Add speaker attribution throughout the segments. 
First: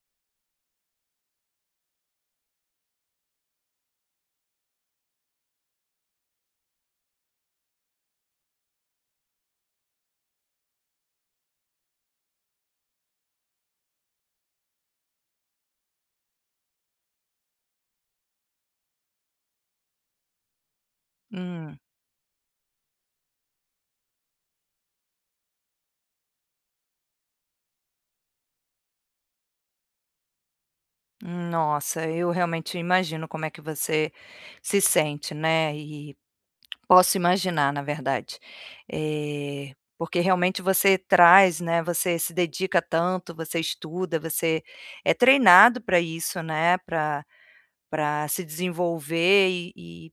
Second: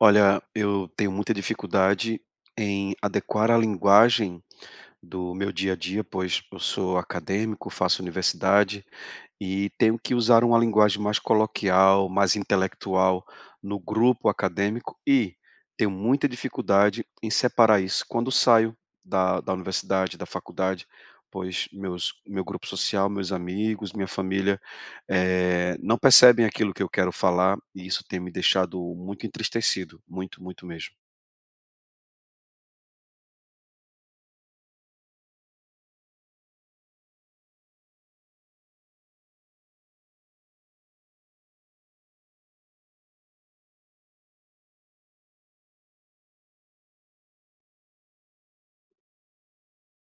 Speaker 1: Olha, eu tenho muita dificuldade em adequar a linguagem do meu dia a dia, pois eu sou acadêmico, faço universidade, e tenho que usar uma linguagem mais coloquial, mais intelectual, no grupo acadêmico, e tenho muita dificuldade em separar isso. Quando saio da da universidade, da faculdade, pois
Speaker 2: Hum.
Speaker 1: meus meu grupo social, meus amigos, minha família, eh, não percebem aquilo que eu quero falar, e isso tem me deixado muito entristecido. Muito, muito mesmo.
Speaker 2: Nossa, eu realmente imagino como é que você se sente, né, e posso imaginar, na verdade. Eh, porque realmente você traz, né, você se dedica tanto, você estuda, você é treinado pra isso, né, pra pra se desenvolver, e e,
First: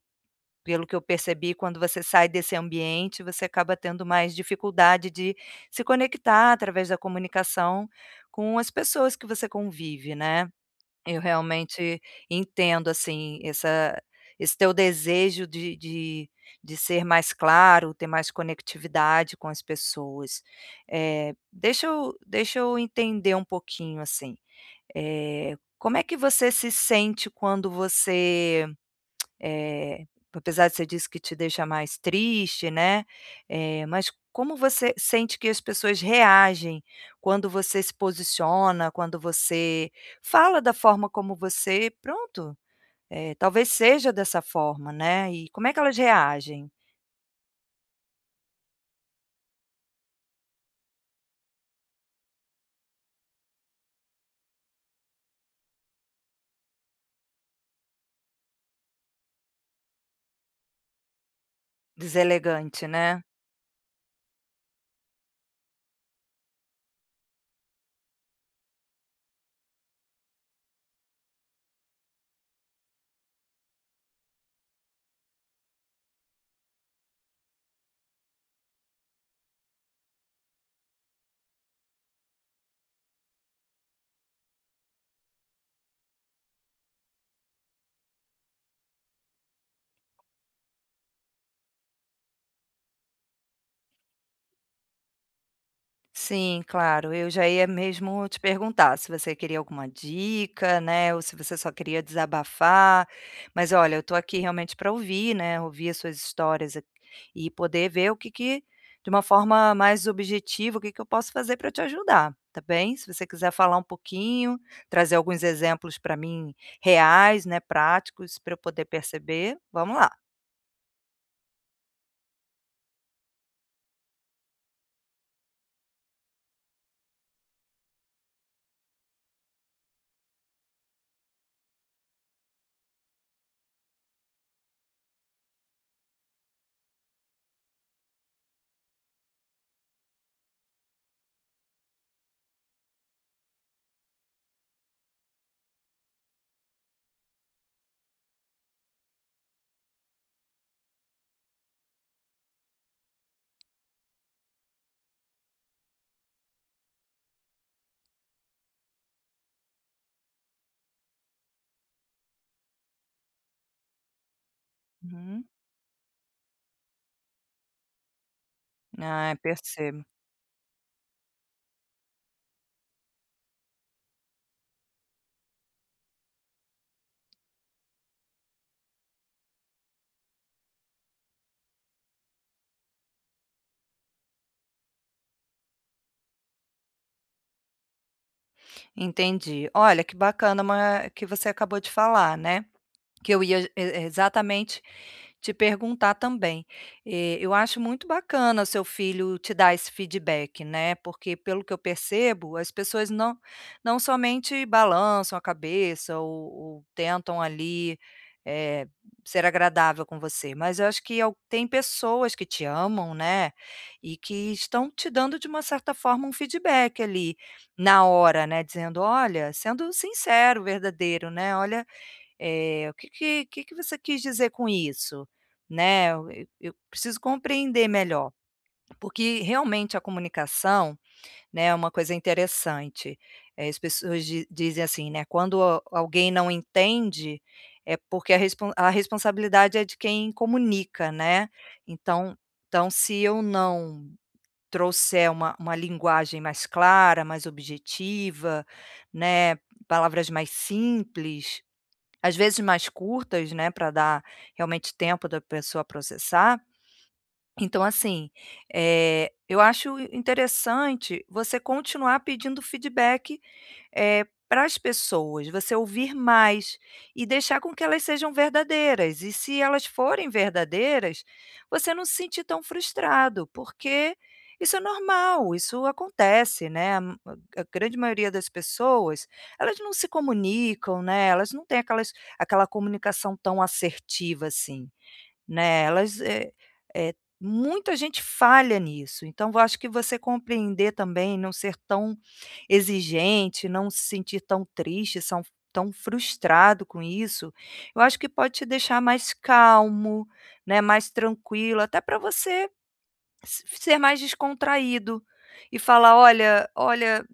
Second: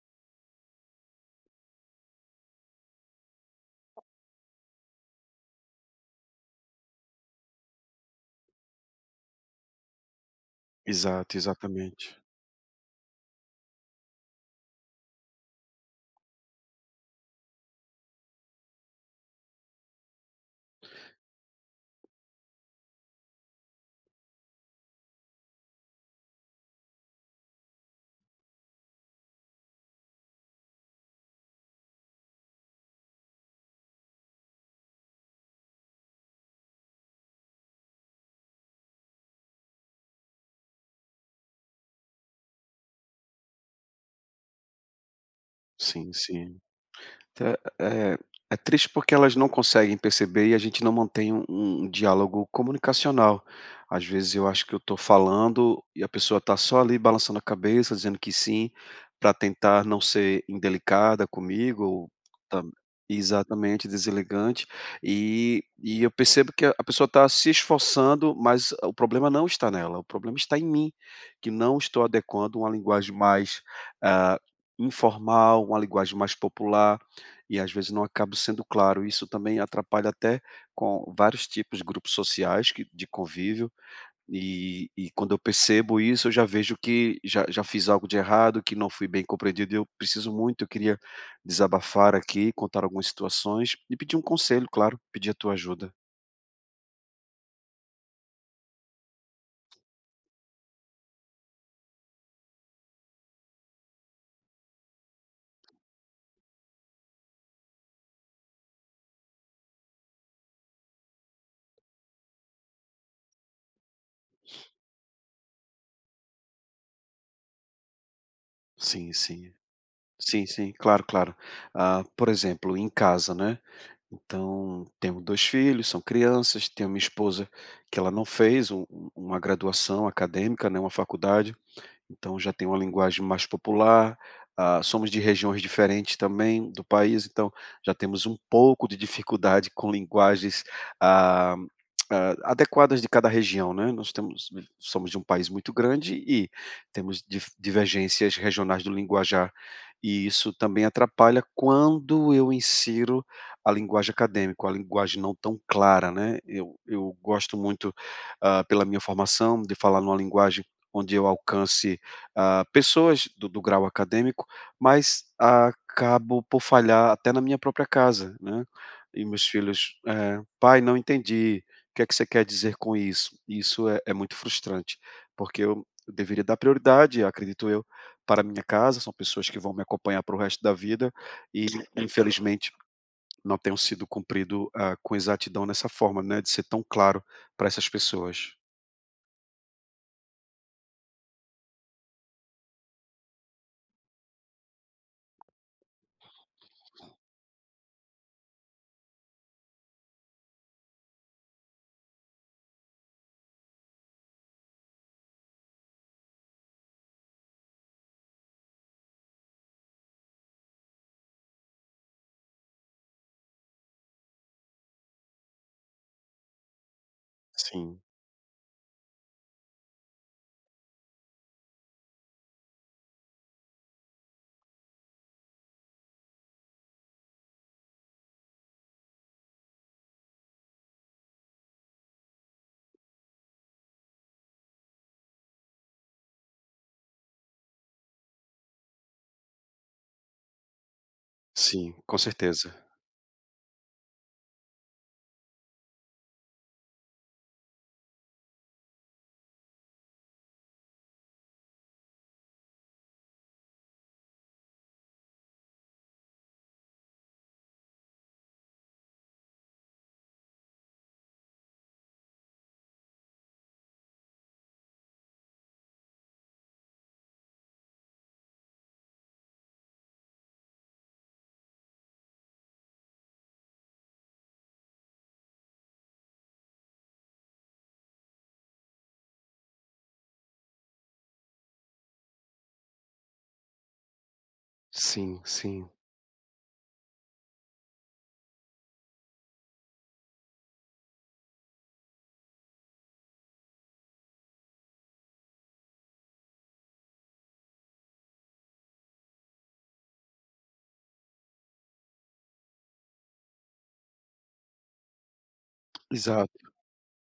Speaker 2: pelo que eu percebi, quando você sai desse ambiente, você acaba tendo mais dificuldade de se conectar através da comunicação com as pessoas que você convive, né. Eu
Speaker 1: Exato,
Speaker 2: realmente
Speaker 1: exatamente.
Speaker 2: entendo, assim, essa esse teu desejo de de de ser mais claro, ter mais conectividade com as pessoas. Eh, deixa eu deixa eu entender pouquinho, assim. Eh, como é que você se sente quando você eh, apesar que você disse que te deixa mais triste, né. Eh, mas como você sente que as pessoas reagem quando você se posiciona, quando você fala da forma como você, pronto, eh, talvez seja dessa forma, né, e como é que elas
Speaker 1: Sim, sim.
Speaker 2: reagem?
Speaker 1: Eh eh eh, é triste porque elas não conseguem perceber, e a gente não mantêm um um diálogo comunicacional. Às vezes eu acho que eu estou falando, e a pessoa está só, ali, balançando a cabeça, dizendo que "sim", pra tentar não ser indelicada comigo ou, tam
Speaker 2: Deselegante, né.
Speaker 1: exatamente, deselegante. E e eu percebo que a a pessoa tá se esforçando, mas o problema não está nela, o problema está em mim, que não estou adequando uma linguagem mais, ah, informal, uma linguagem mais popular, e às vezes não acabo sendo claro. Isso também atrapalha até com vários tipos de grupos sociais que de convívio. E e quando eu percebo isso, eu já vejo que já já fiz algo de errado, que não fui bem compreendido, e eu preciso muito Eu queria desabafar aqui, contar algumas situações, e pedir um conselho, claro, pedir a tua ajuda.
Speaker 2: Sim, claro. Eu já ia mesmo te perguntar, se você queria alguma dica, né, ou se você só queria desabafar. Mas olha, eu estou aqui, realmente, pra ouvir, né, ouvir as suas histórias aq e poder ver o que que, de uma forma mais objetiva, o que que eu posso fazer pra eu te ajudar, tá bem. Se você quiser falar pouquinho, trazer alguns exemplos pra mim, reais, né, práticos, pra eu poder
Speaker 1: Sim, sim.
Speaker 2: perceber. Vamos lá.
Speaker 1: Sim, sim, claro, claro. Ah, por exemplo, em casa, né, então, temos 2 filhos, são crianças, tenho uma esposa, que ela não fez u u uma graduação acadêmica, né, uma faculdade. Então já tem uma linguagem mais popular. Ah, somos de regiões diferentes também, do país, então já temos um pouco de dificuldade com linguagens, ah, a adequadas de cada região, né. Nós temos somos de um país muito grande, e temos dif divergências regionais do linguajar, e isso também atrapalha quando eu insiro a linguagem acadêmica, uma linguagem não tão clara, né. Eu eu gosto muito, ah, pela minha formação, de falar numa linguagem onde eu alcance, ah, pessoas do do grau acadêmico, mas
Speaker 2: Hum.
Speaker 1: acabo por falhar até na minha própria casa, né. E
Speaker 2: Ai,
Speaker 1: meus filhos,
Speaker 2: percebo.
Speaker 1: eh, "Pai, não entendi. O que é que você quer dizer com isso?". Isso é é muito frustrante, porque eu eu deveria dar prioridade, acredito eu, para a minha casa, são pessoas que vão me acompanhar pelo resto da vida e, infelizmente, não tenho sido cumprido, hã, com exatidão nessa forma, né, de ser tão claro pra essas pessoas.
Speaker 2: Entendi. Olha, que bacana ma que você acabou de falar, né. Que eu ia e e exatamente te perguntar também. Eh, eu acho muito bacana o seu filho te dar esse feedback, né, porque pelo que eu percebo, as pessoas não não somente balançam a cabeça ou ou tentam, ali, eh, ser agradável com você, mas eu acho que é o tem pessoas que te amam, né, e que estão te dando, de uma certa forma, um feedback, ali,
Speaker 1: Sim.
Speaker 2: na hora, né. Dizendo: "Olha", sendo sincero, verdadeiro, né, "Olha, eh, o que que o que que você quis dizer com isso? Né, eu eu eu preciso compreender melhor". Porque, realmente, a comunicação, né, é uma coisa interessante, eh, as pessoas di dizem assim, né: "Quando a alguém não entende, é porque a respon a responsabilidade é de quem comunica, né".
Speaker 1: Sim, com
Speaker 2: Então
Speaker 1: certeza.
Speaker 2: então se eu não trouxer uma uma linguagem mais clara, mais objetiva, né, palavras mais simples, às vezes mais curtas, né, pra dar, realmente, tempo da pessoa processar. Então assim, eh, eu acho in interessante você continuar pedindo feedback, eh, para as pessoas. Você ouvir mais, e deixar com que elas sejam verdadeiras, e se elas forem verdadeiras, você não se sentir tão frustrado, porque isso é normal, isso acontece, né, a m a a grande maioria das pessoas, elas não se comunicam, né, elas não têm aquelas aquela comunicação tão assertiva, assim,
Speaker 1: Sim,
Speaker 2: né.
Speaker 1: sim.
Speaker 2: Elas, eh eh, muita gente falha nisso, então eu acho que você compreender também, não ser tão exigente, não se sentir tão triste, são tão frustrado com isso, eu acho que pode te deixar mais calmo, né, mais tranquilo, até pra você se ser mais descontraído, e falar:
Speaker 1: Exato.
Speaker 2: "Olha olha,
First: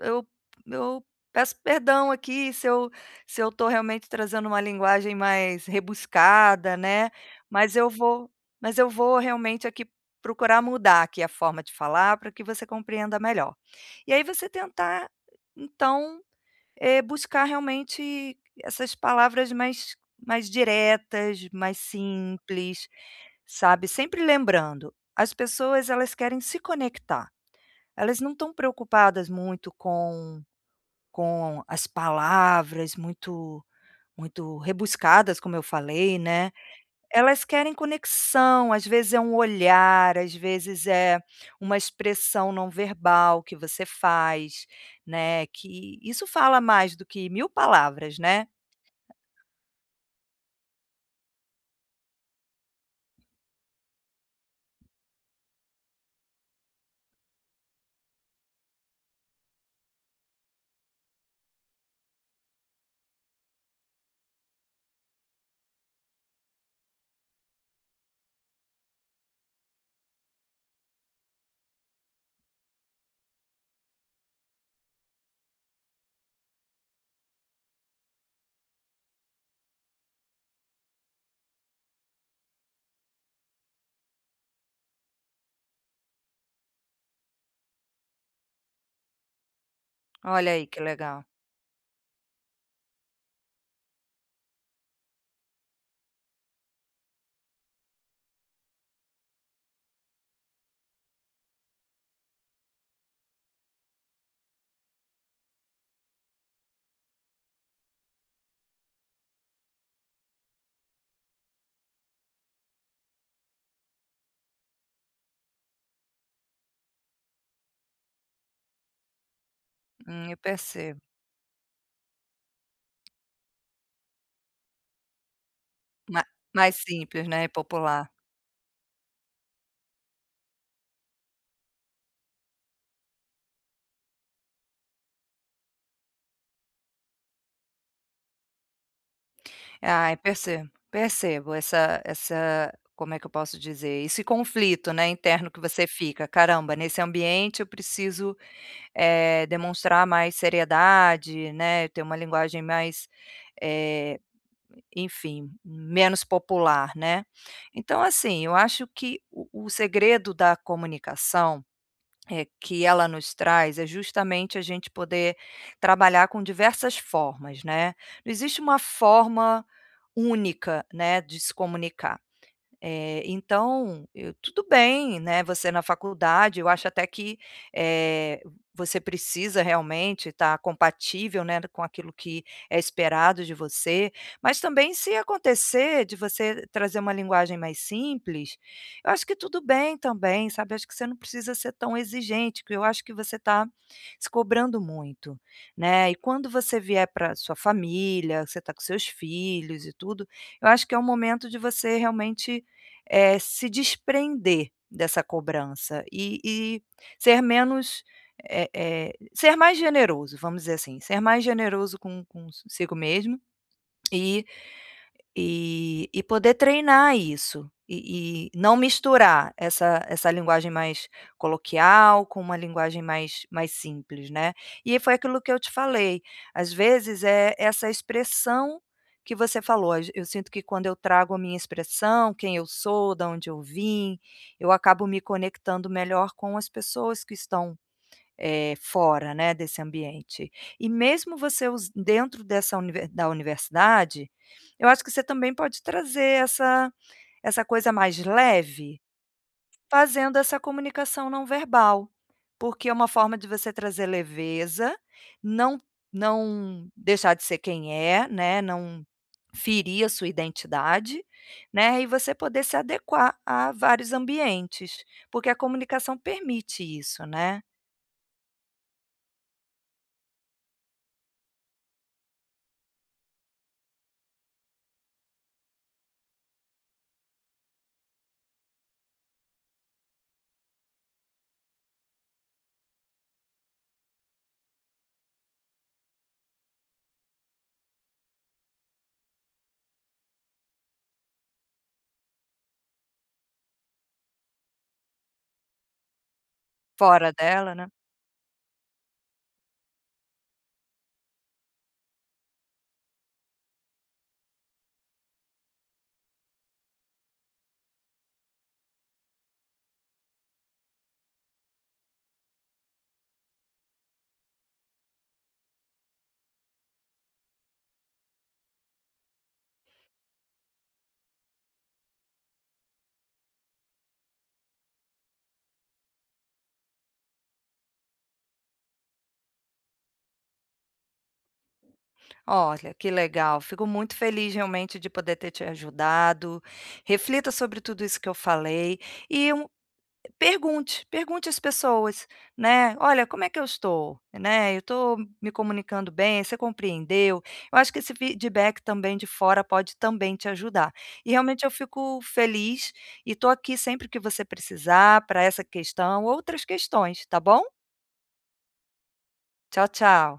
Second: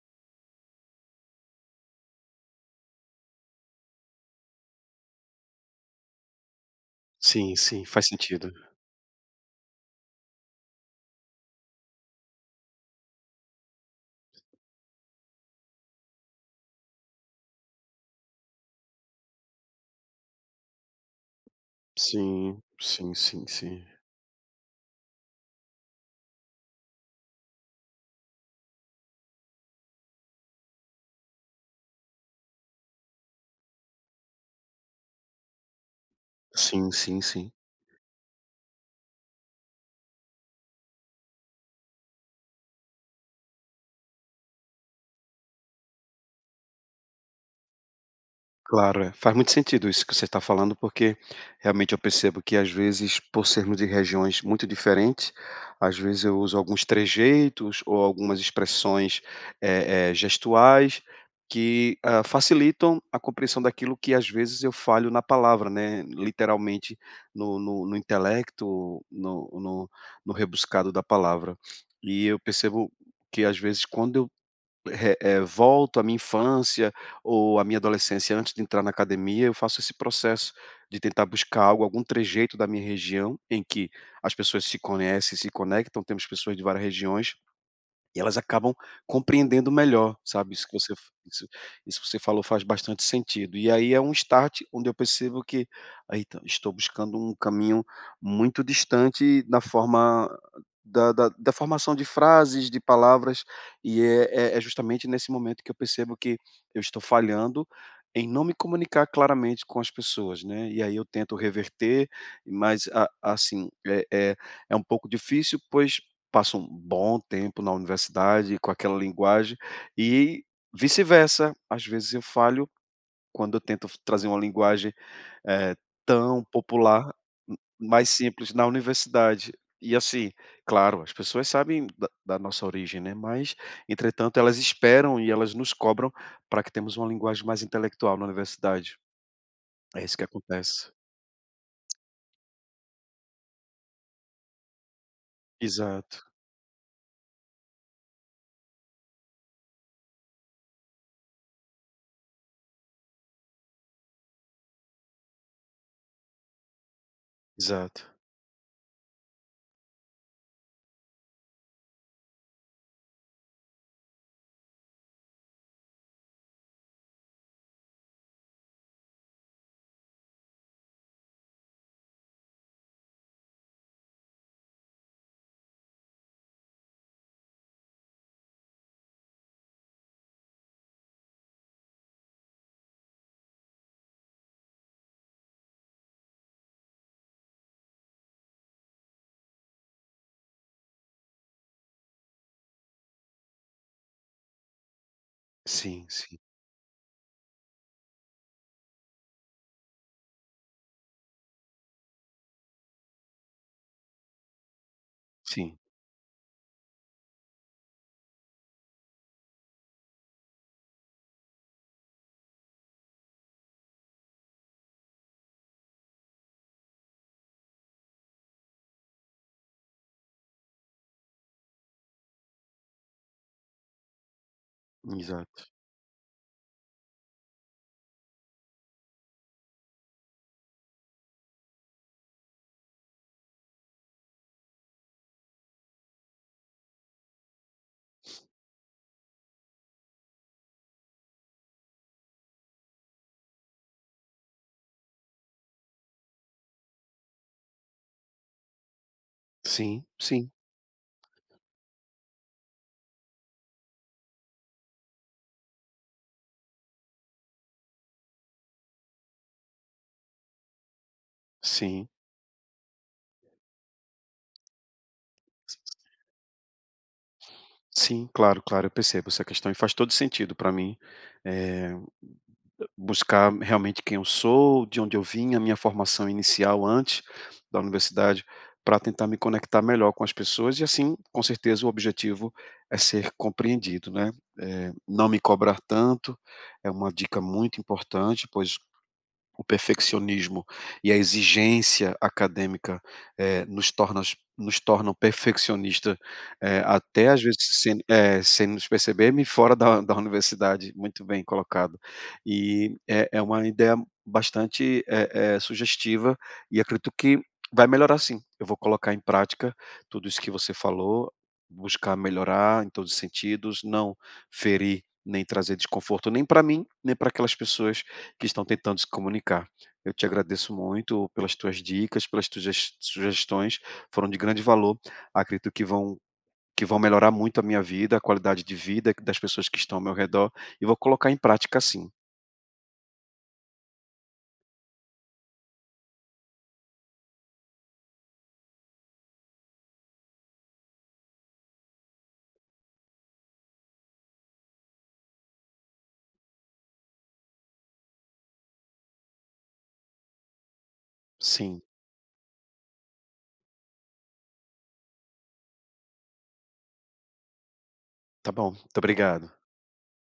Speaker 2: eu eu peço perdão aqui se eu se eu estou realmente trazendo uma linguagem mais rebuscada, né,
Speaker 1: Sim,
Speaker 2: mas
Speaker 1: sim.
Speaker 2: eu
Speaker 1: Faz
Speaker 2: vou
Speaker 1: sentido.
Speaker 2: mas eu vou realmente, aqui, procurar mudar, aqui, a forma de falar, pra que você compreenda melhor". E aí você tentar, então, eh, buscar realmente essas palavras mais mais diretas, mais
Speaker 1: Sim.
Speaker 2: simples,
Speaker 1: Sim, sim, sim.
Speaker 2: sabe, sempre lembrando, as pessoas elas querem se conectar. Elas não estão preocupadas muito com com as palavras muito muito rebuscadas, como eu falei, né.
Speaker 1: Sim, sim,
Speaker 2: Elas
Speaker 1: sim.
Speaker 2: querem conexão, às vezes é um olhar, às vezes é uma expressão não-verbal que você faz, né, que isso fala mais do que 1000 palavras, né.
Speaker 1: Claro, eh, faz muito sentido isso que você está falando, porque, realmente, eu percebo que às vezes, por sermos de regiões muito diferentes, às vezes eu uso alguns trejeitos ou algumas expressões, eh eh, gestuais que, hã, facilitam a compreensão daquilo que às vezes eu falho na palavra, né, literalmente no no no intelecto, no no no rebuscado da palavra. E eu percebo que, às vezes, quando eu, eh eh, volto à minha infância, ou à minha adolescência, antes de entrar na academia, eu faço esse processo de tentar buscar algo, algum trejeito da minha região em que as pessoas se conhecem e se conectam. Temos pessoas de várias regiões, e elas acabam compreendendo melhor,
Speaker 2: Olha
Speaker 1: sabe,
Speaker 2: aí,
Speaker 1: isso que
Speaker 2: que
Speaker 1: você f
Speaker 2: legal.
Speaker 1: isso isso que você falou faz bastante sentido. E aí é um start, onde quando percebo que, aí então, estou buscando um caminho muito distante da forma da da da formação de frases, de palavras, e é é é justamente nesse momento que eu percebo que eu estou falhando em não me comunicar claramente com as pessoas, né, e aí eu tento reverter, mas a assim, é é é um pouco difícil, pois passo um bom tempo na universidade, com aquela linguagem,
Speaker 2: Hum, eu
Speaker 1: e
Speaker 2: percebo.
Speaker 1: vice-versa, às vezes eu falho quando eu tento f trazer uma linguagem, eh,
Speaker 2: Ma
Speaker 1: tão
Speaker 2: mais
Speaker 1: popular,
Speaker 2: simples, né,
Speaker 1: m
Speaker 2: popular.
Speaker 1: mas simples na universidade. E assim, claro, as pessoas sabem da da nossa origem, né, mas, entretanto, elas esperam e elas nos cobram pra que temos uma linguagem mais intelectual na universidade. É isso
Speaker 2: Ai,
Speaker 1: que
Speaker 2: percebo.
Speaker 1: acontece.
Speaker 2: Percebo, essa essa como é que eu posso dizer? Esse conflito, né, interno que você
Speaker 1: Exato.
Speaker 2: fica, "Caramba, nesse ambiente eu preciso, eh, demonstrar mais seriedade, né, ter uma linguagem mais, eh, enfim, menos popular, né". Então
Speaker 1: Exato.
Speaker 2: assim, eu acho que o o segredo da comunicação, eh, que ela nos traz, é justamente a gente poder trabalhar com diversas formas, né. Não existe uma forma única, né, de se comunicar. Eh, então eu tudo bem, né, você na faculdade, eu acho até que, eh, você precisa, realmente, estar compatível, né, d com aquilo que é esperado de você, mas também se acontecer de você trazer uma linguagem mais simples, eu acho que tudo bem também, sabe. Eu acho que você não precisa ser tão exigente, porque eu acho que você tá se cobrando muito,
Speaker 1: Sim,
Speaker 2: né. E
Speaker 1: sim.
Speaker 2: quando você vier pra sua família, você tá com seus filhos e tudo, eu acho que é o momento de você, realmente, eh, se desprender dessa
Speaker 1: Sim.
Speaker 2: cobrança, e e ser menos eh eh, ser mais generoso, vamos dizer assim, ser mais generoso con consigo mesmo, e e e poder treinar isso, e e não misturar essa essa linguagem mais coloquial com uma linguagem mais mais simples, né. E aí foi aquilo que eu
Speaker 1: Exato.
Speaker 2: te falei, às vezes, eh, essa expressão que você falou: "Às eu sinto que quando eu trago a minha expressão, quem eu sou, da onde eu vim, eu acabo me conectando melhor com as pessoas que estão, eh, fora, né, desse ambiente". E mesmo você usa dentro dessa u da universidade, eu acho que você também pode trazer essa essa coisa mais leve,
Speaker 1: Sim,
Speaker 2: fazendo
Speaker 1: sim.
Speaker 2: essa comunicação não-verbal. Porque é uma forma de você trazer leveza, não não deixar de ser quem é, né, não ferir a sua identidade, né, e
Speaker 1: Sim.
Speaker 2: você poder se adequar a vários ambientes, porque a comunicação permite isso, né.
Speaker 1: Sim, claro, claro. Eu percebo essa questão, e faz todo sentido pra mim, eh, a buscar realmente quem eu sou, de onde eu vim, a minha formação inicial antes da universidade, pra tentar me conectar melhor com as pessoas e assim, com certeza, o objetivo é ser compreendido, né. Eh, não me cobrar tanto, é uma dica muito importante, pois o perfeccionismo e a exigência acadêmica, eh, nos tornas nos tornam perfeccionista, eh, até
Speaker 2: Fora
Speaker 1: às vezes
Speaker 2: dela, né.
Speaker 1: sem, eh, sem nos perceber-me, fora da da universidade, muito bem colocado. E é é uma ideia bastante, eh eh, sugestiva, e acredito que vai melhorar sim. Eu vou colocar em prática tudo isso que você falou. Buscar melhorar, em todos os sentidos. Não ferir, nem trazer desconforto nem pra mim, nem pra aquelas pessoas que estão tentando se comunicar. Eu te agradeço muito pelas tuas dicas, pelas tuges sugestões, foram de grande valor. Acredito que vão que vão melhorar muito a minha vida, a qualidade de vida q das pessoas que estão ao meu redor, e vou colocar em prática, sim.
Speaker 2: Olha, que legal, fico muito feliz, realmente, de poder ter te ajudado. Reflita sobre tudo isso que eu falei e um pergunte, pergunte às pessoas, né, "Olha, como é que eu estou? Né, eu estou m me comunicando bem, você compreendeu?". Eu acho que esse feedback também, de fora, pode também te ajudar. E realmente eu
Speaker 1: Sim.
Speaker 2: fico feliz, e estou aqui sempre que você precisar, pra essa questão, outras questões, tá bom?
Speaker 1: Tá bom, muito obrigado.
Speaker 2: Tchau, tchau.